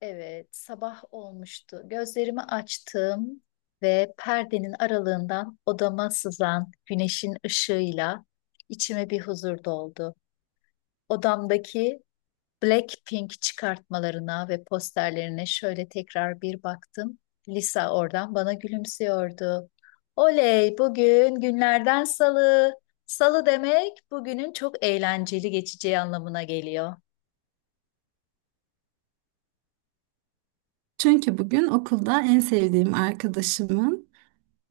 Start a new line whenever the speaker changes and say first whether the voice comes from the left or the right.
left: Evet, sabah olmuştu. Gözlerimi açtım ve perdenin aralığından odama sızan güneşin ışığıyla içime bir huzur doldu. Odamdaki Blackpink çıkartmalarına ve posterlerine şöyle tekrar bir baktım. Lisa oradan bana gülümsüyordu. Oley, bugün günlerden salı. Salı demek bugünün çok eğlenceli geçeceği anlamına geliyor.
right: Çünkü bugün okulda en sevdiğim arkadaşımın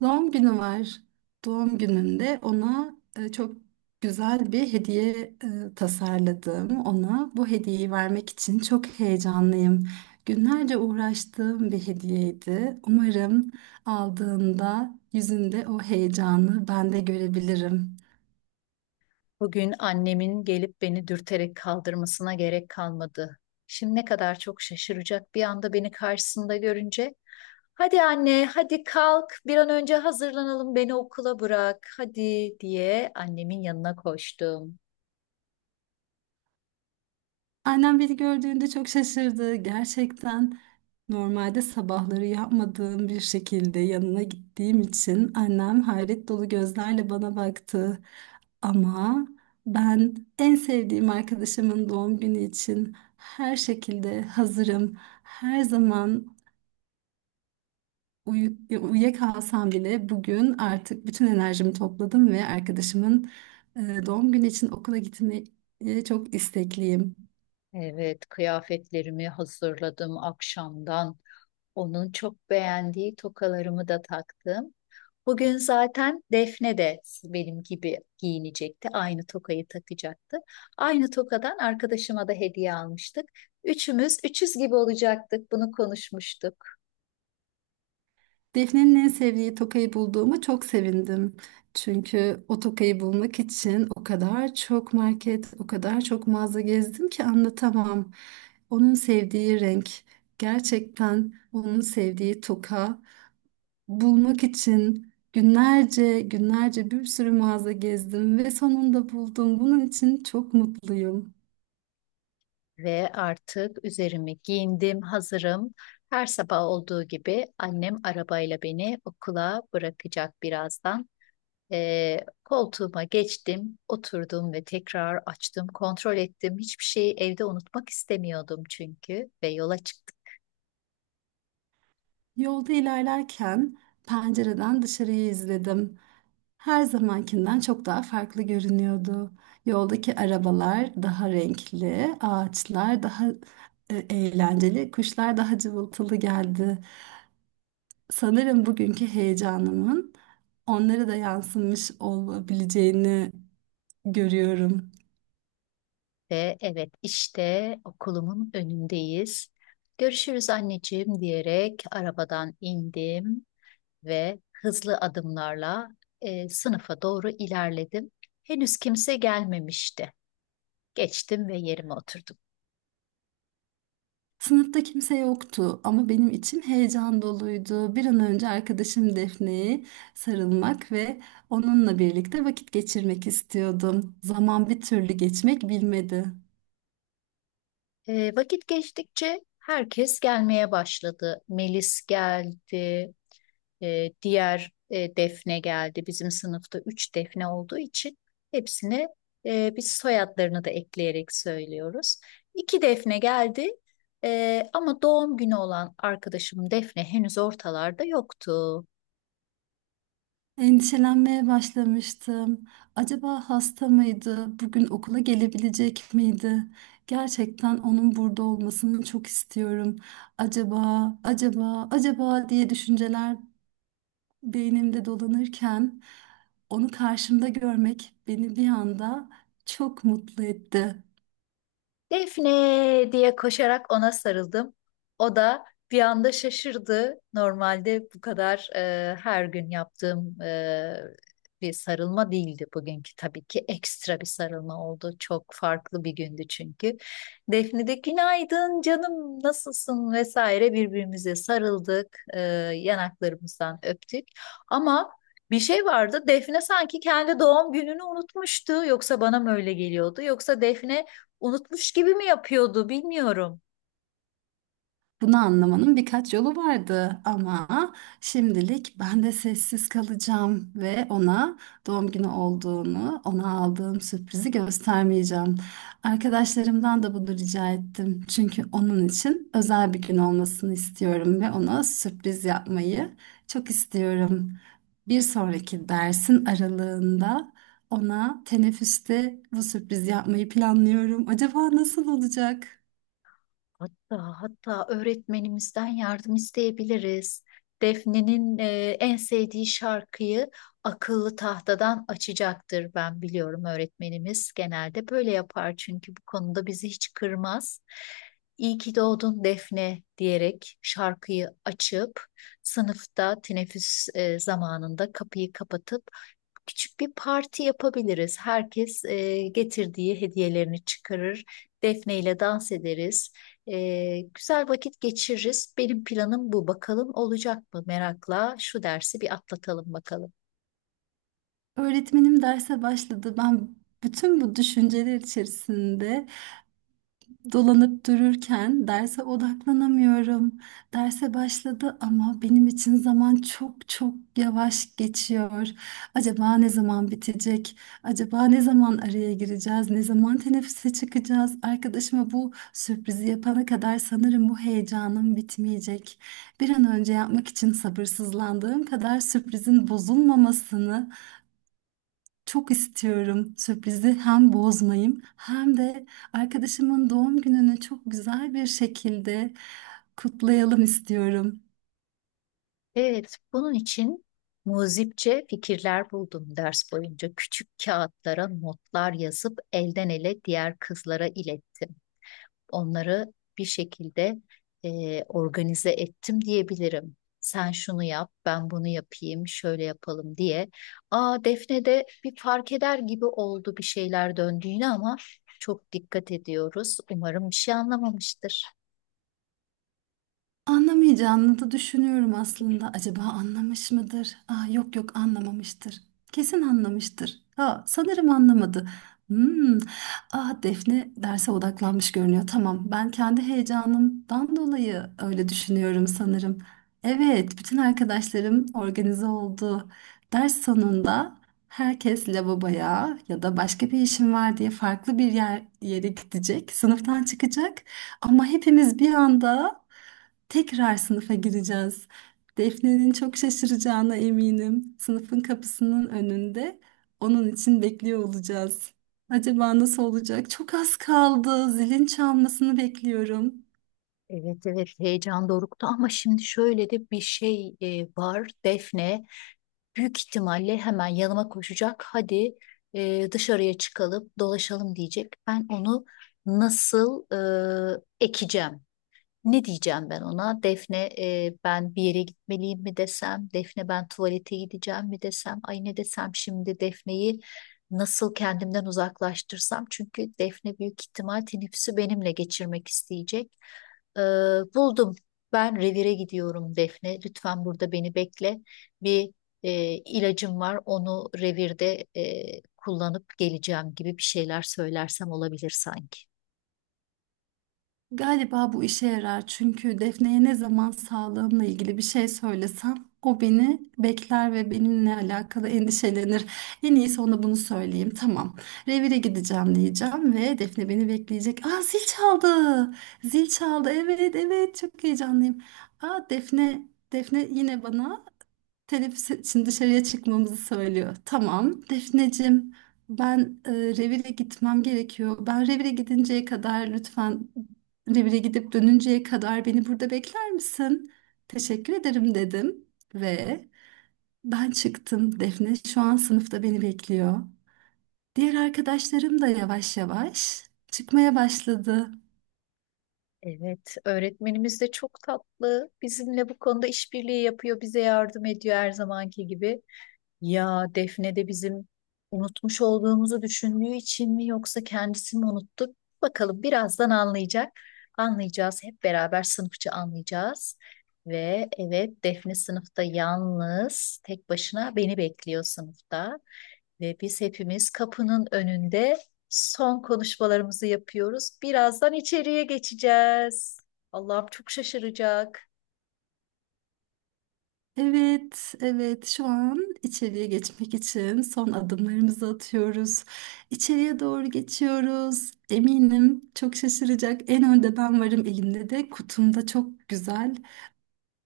right: doğum günü var. Doğum gününde ona çok güzel bir hediye tasarladım. Ona bu hediyeyi vermek için çok heyecanlıyım. Günlerce uğraştığım bir hediyeydi. Umarım aldığında yüzünde o heyecanı ben de görebilirim.
left: Bugün annemin gelip beni dürterek kaldırmasına gerek kalmadı. Şimdi ne kadar çok şaşıracak bir anda beni karşısında görünce. Hadi anne, hadi kalk, bir an önce hazırlanalım, beni okula bırak, hadi diye annemin yanına koştum.
right: Annem beni gördüğünde çok şaşırdı. Gerçekten normalde sabahları yapmadığım bir şekilde yanına gittiğim için annem hayret dolu gözlerle bana baktı. Ama ben en sevdiğim arkadaşımın doğum günü için her şekilde hazırım. Her zaman uyuyakalsam bile bugün artık bütün enerjimi topladım ve arkadaşımın doğum günü için okula gitmeyi çok istekliyim.
left: Evet, kıyafetlerimi hazırladım akşamdan. Onun çok beğendiği tokalarımı da taktım. Bugün zaten Defne de benim gibi giyinecekti. Aynı tokayı takacaktı. Aynı tokadan arkadaşıma da hediye almıştık. Üçümüz üçüz gibi olacaktık. Bunu konuşmuştuk.
right: Defne'nin en sevdiği tokayı bulduğuma çok sevindim. Çünkü o tokayı bulmak için o kadar çok market, o kadar çok mağaza gezdim ki anlatamam. Onun sevdiği renk, gerçekten onun sevdiği toka bulmak için günlerce, günlerce bir sürü mağaza gezdim ve sonunda buldum. Bunun için çok mutluyum.
left: Ve artık üzerimi giyindim, hazırım. Her sabah olduğu gibi annem arabayla beni okula bırakacak birazdan. Ee, Koltuğuma geçtim, oturdum ve tekrar açtım, kontrol ettim. Hiçbir şeyi evde unutmak istemiyordum çünkü ve yola çıktım.
right: Yolda ilerlerken pencereden dışarıyı izledim. Her zamankinden çok daha farklı görünüyordu. Yoldaki arabalar daha renkli, ağaçlar daha eğlenceli, kuşlar daha cıvıltılı geldi. Sanırım bugünkü heyecanımın onlara da yansımış olabileceğini görüyorum.
left: Ve evet işte okulumun önündeyiz. Görüşürüz anneciğim diyerek arabadan indim ve hızlı adımlarla sınıfa doğru ilerledim. Henüz kimse gelmemişti. Geçtim ve yerime oturdum.
right: Sınıfta kimse yoktu ama benim için heyecan doluydu. Bir an önce arkadaşım Defne'ye sarılmak ve onunla birlikte vakit geçirmek istiyordum. Zaman bir türlü geçmek bilmedi.
left: Vakit geçtikçe herkes gelmeye başladı. Melis geldi, diğer defne geldi. Bizim sınıfta üç defne olduğu için hepsine biz soyadlarını da ekleyerek söylüyoruz. İki defne geldi. Ama doğum günü olan arkadaşım Defne henüz ortalarda yoktu.
right: Endişelenmeye başlamıştım. Acaba hasta mıydı? Bugün okula gelebilecek miydi? Gerçekten onun burada olmasını çok istiyorum. Acaba, acaba, acaba diye düşünceler beynimde dolanırken onu karşımda görmek beni bir anda çok mutlu etti.
left: Defne diye koşarak ona sarıldım. O da bir anda şaşırdı. Normalde bu kadar her gün yaptığım bir sarılma değildi bugünkü, tabii ki ekstra bir sarılma oldu. Çok farklı bir gündü çünkü. Defne de günaydın canım nasılsın vesaire birbirimize sarıldık. Yanaklarımızdan öptük. Ama bir şey vardı. Defne sanki kendi doğum gününü unutmuştu. Yoksa bana mı öyle geliyordu? Yoksa Defne unutmuş gibi mi yapıyordu bilmiyorum.
right: Bunu anlamanın birkaç yolu vardı ama şimdilik ben de sessiz kalacağım ve ona doğum günü olduğunu, ona aldığım sürprizi göstermeyeceğim. Arkadaşlarımdan da bunu rica ettim. Çünkü onun için özel bir gün olmasını istiyorum ve ona sürpriz yapmayı çok istiyorum. Bir sonraki dersin aralığında ona teneffüste bu sürprizi yapmayı planlıyorum. Acaba nasıl olacak?
left: Hatta öğretmenimizden yardım isteyebiliriz. Defne'nin en sevdiği şarkıyı akıllı tahtadan açacaktır, ben biliyorum, öğretmenimiz genelde böyle yapar çünkü bu konuda bizi hiç kırmaz. İyi ki doğdun Defne diyerek şarkıyı açıp sınıfta teneffüs zamanında kapıyı kapatıp küçük bir parti yapabiliriz. Herkes getirdiği hediyelerini çıkarır. Defne ile dans ederiz. Güzel vakit geçiririz. Benim planım bu. Bakalım olacak mı? Merakla şu dersi bir atlatalım bakalım.
right: Öğretmenim derse başladı. Ben bütün bu düşünceler içerisinde dolanıp dururken derse odaklanamıyorum. Derse başladı ama benim için zaman çok çok yavaş geçiyor. Acaba ne zaman bitecek? Acaba ne zaman araya gireceğiz? Ne zaman teneffüse çıkacağız? Arkadaşıma bu sürprizi yapana kadar sanırım bu heyecanım bitmeyecek. Bir an önce yapmak için sabırsızlandığım kadar sürprizin bozulmamasını çok istiyorum, sürprizi hem bozmayayım hem de arkadaşımın doğum gününü çok güzel bir şekilde kutlayalım istiyorum.
left: Evet, bunun için muzipçe fikirler buldum ders boyunca. Küçük kağıtlara notlar yazıp elden ele diğer kızlara ilettim. Onları bir şekilde organize ettim diyebilirim. Sen şunu yap, ben bunu yapayım, şöyle yapalım diye. Aa, Defne de bir fark eder gibi oldu bir şeyler döndüğünü, ama çok dikkat ediyoruz. Umarım bir şey anlamamıştır.
right: Anlamayacağını da düşünüyorum aslında. Acaba anlamış mıdır? Aa, yok yok anlamamıştır. Kesin anlamıştır. Ha, sanırım anlamadı. Hmm. Ah Defne derse odaklanmış görünüyor. Tamam, ben kendi heyecanımdan dolayı öyle düşünüyorum sanırım. Evet, bütün arkadaşlarım organize oldu. Ders sonunda herkes lavaboya ya da başka bir işim var diye farklı bir yere gidecek, sınıftan çıkacak. Ama hepimiz bir anda tekrar sınıfa gireceğiz. Defne'nin çok şaşıracağına eminim. Sınıfın kapısının önünde onun için bekliyor olacağız. Acaba nasıl olacak? Çok az kaldı. Zilin çalmasını bekliyorum.
left: Evet evet, heyecan doruktu ama şimdi şöyle de bir şey var Defne. Büyük ihtimalle hemen yanıma koşacak. Hadi dışarıya çıkalım, dolaşalım diyecek. Ben onu nasıl ekeceğim? Ne diyeceğim ben ona? Defne, ben bir yere gitmeliyim mi desem? Defne ben tuvalete gideceğim mi desem? Ay ne desem şimdi, Defne'yi nasıl kendimden uzaklaştırsam? Çünkü Defne büyük ihtimal teneffüsü benimle geçirmek isteyecek. Ee, Buldum. Ben revire gidiyorum Defne. Lütfen burada beni bekle. Bir e, ilacım var. Onu revirde kullanıp geleceğim gibi bir şeyler söylersem olabilir sanki.
right: Galiba bu işe yarar çünkü Defne'ye ne zaman sağlığımla ilgili bir şey söylesem o beni bekler ve benimle alakalı endişelenir. En iyisi ona bunu söyleyeyim. Tamam. Revire gideceğim diyeceğim ve Defne beni bekleyecek. Aa zil çaldı. Zil çaldı. Evet, evet, çok heyecanlıyım. Aa Defne, Defne yine bana teneffüs için dışarıya çıkmamızı söylüyor. Tamam Defneciğim ben revire gitmem gerekiyor. Ben revire gidinceye kadar lütfen Revire gidip dönünceye kadar beni burada bekler misin? Teşekkür ederim dedim ve ben çıktım. Defne şu an sınıfta beni bekliyor. Diğer arkadaşlarım da yavaş yavaş çıkmaya başladı.
left: Evet, öğretmenimiz de çok tatlı. Bizimle bu konuda işbirliği yapıyor, bize yardım ediyor her zamanki gibi. Ya Defne de bizim unutmuş olduğumuzu düşündüğü için mi yoksa kendisi mi unuttu? Bakalım birazdan anlayacak. Anlayacağız, hep beraber sınıfça anlayacağız. Ve evet, Defne sınıfta yalnız tek başına beni bekliyor sınıfta. Ve biz hepimiz kapının önünde son konuşmalarımızı yapıyoruz. Birazdan içeriye geçeceğiz. Allah'ım, çok şaşıracak.
right: Evet, evet. Şu an içeriye geçmek için son adımlarımızı atıyoruz. İçeriye doğru geçiyoruz. Eminim çok şaşıracak. En önde ben varım. Elimde de kutumda çok güzel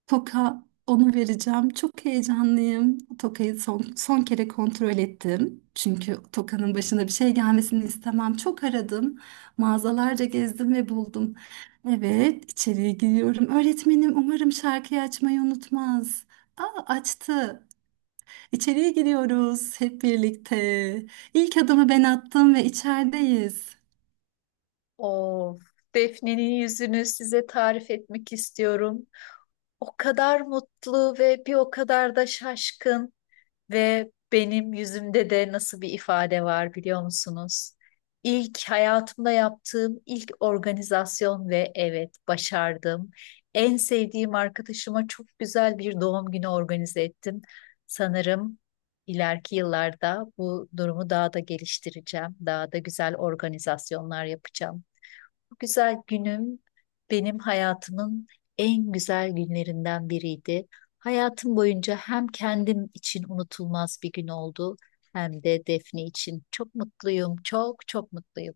right: toka, onu vereceğim. Çok heyecanlıyım. Tokayı son kere kontrol ettim. Çünkü Toka'nın başına bir şey gelmesini istemem. Çok aradım. Mağazalarca gezdim ve buldum. Evet, içeriye giriyorum. Öğretmenim umarım şarkıyı açmayı unutmaz. Aa, açtı. İçeriye giriyoruz hep birlikte. İlk adımı ben attım ve içerideyiz.
left: Of. Defne'nin yüzünü size tarif etmek istiyorum. O kadar mutlu ve bir o kadar da şaşkın, ve benim yüzümde de nasıl bir ifade var biliyor musunuz? İlk hayatımda yaptığım ilk organizasyon ve evet, başardım. En sevdiğim arkadaşıma çok güzel bir doğum günü organize ettim. Sanırım ileriki yıllarda bu durumu daha da geliştireceğim. Daha da güzel organizasyonlar yapacağım. Bu güzel günüm benim hayatımın en güzel günlerinden biriydi. Hayatım boyunca hem kendim için unutulmaz bir gün oldu, hem de Defne için. Çok mutluyum, çok çok mutluyum.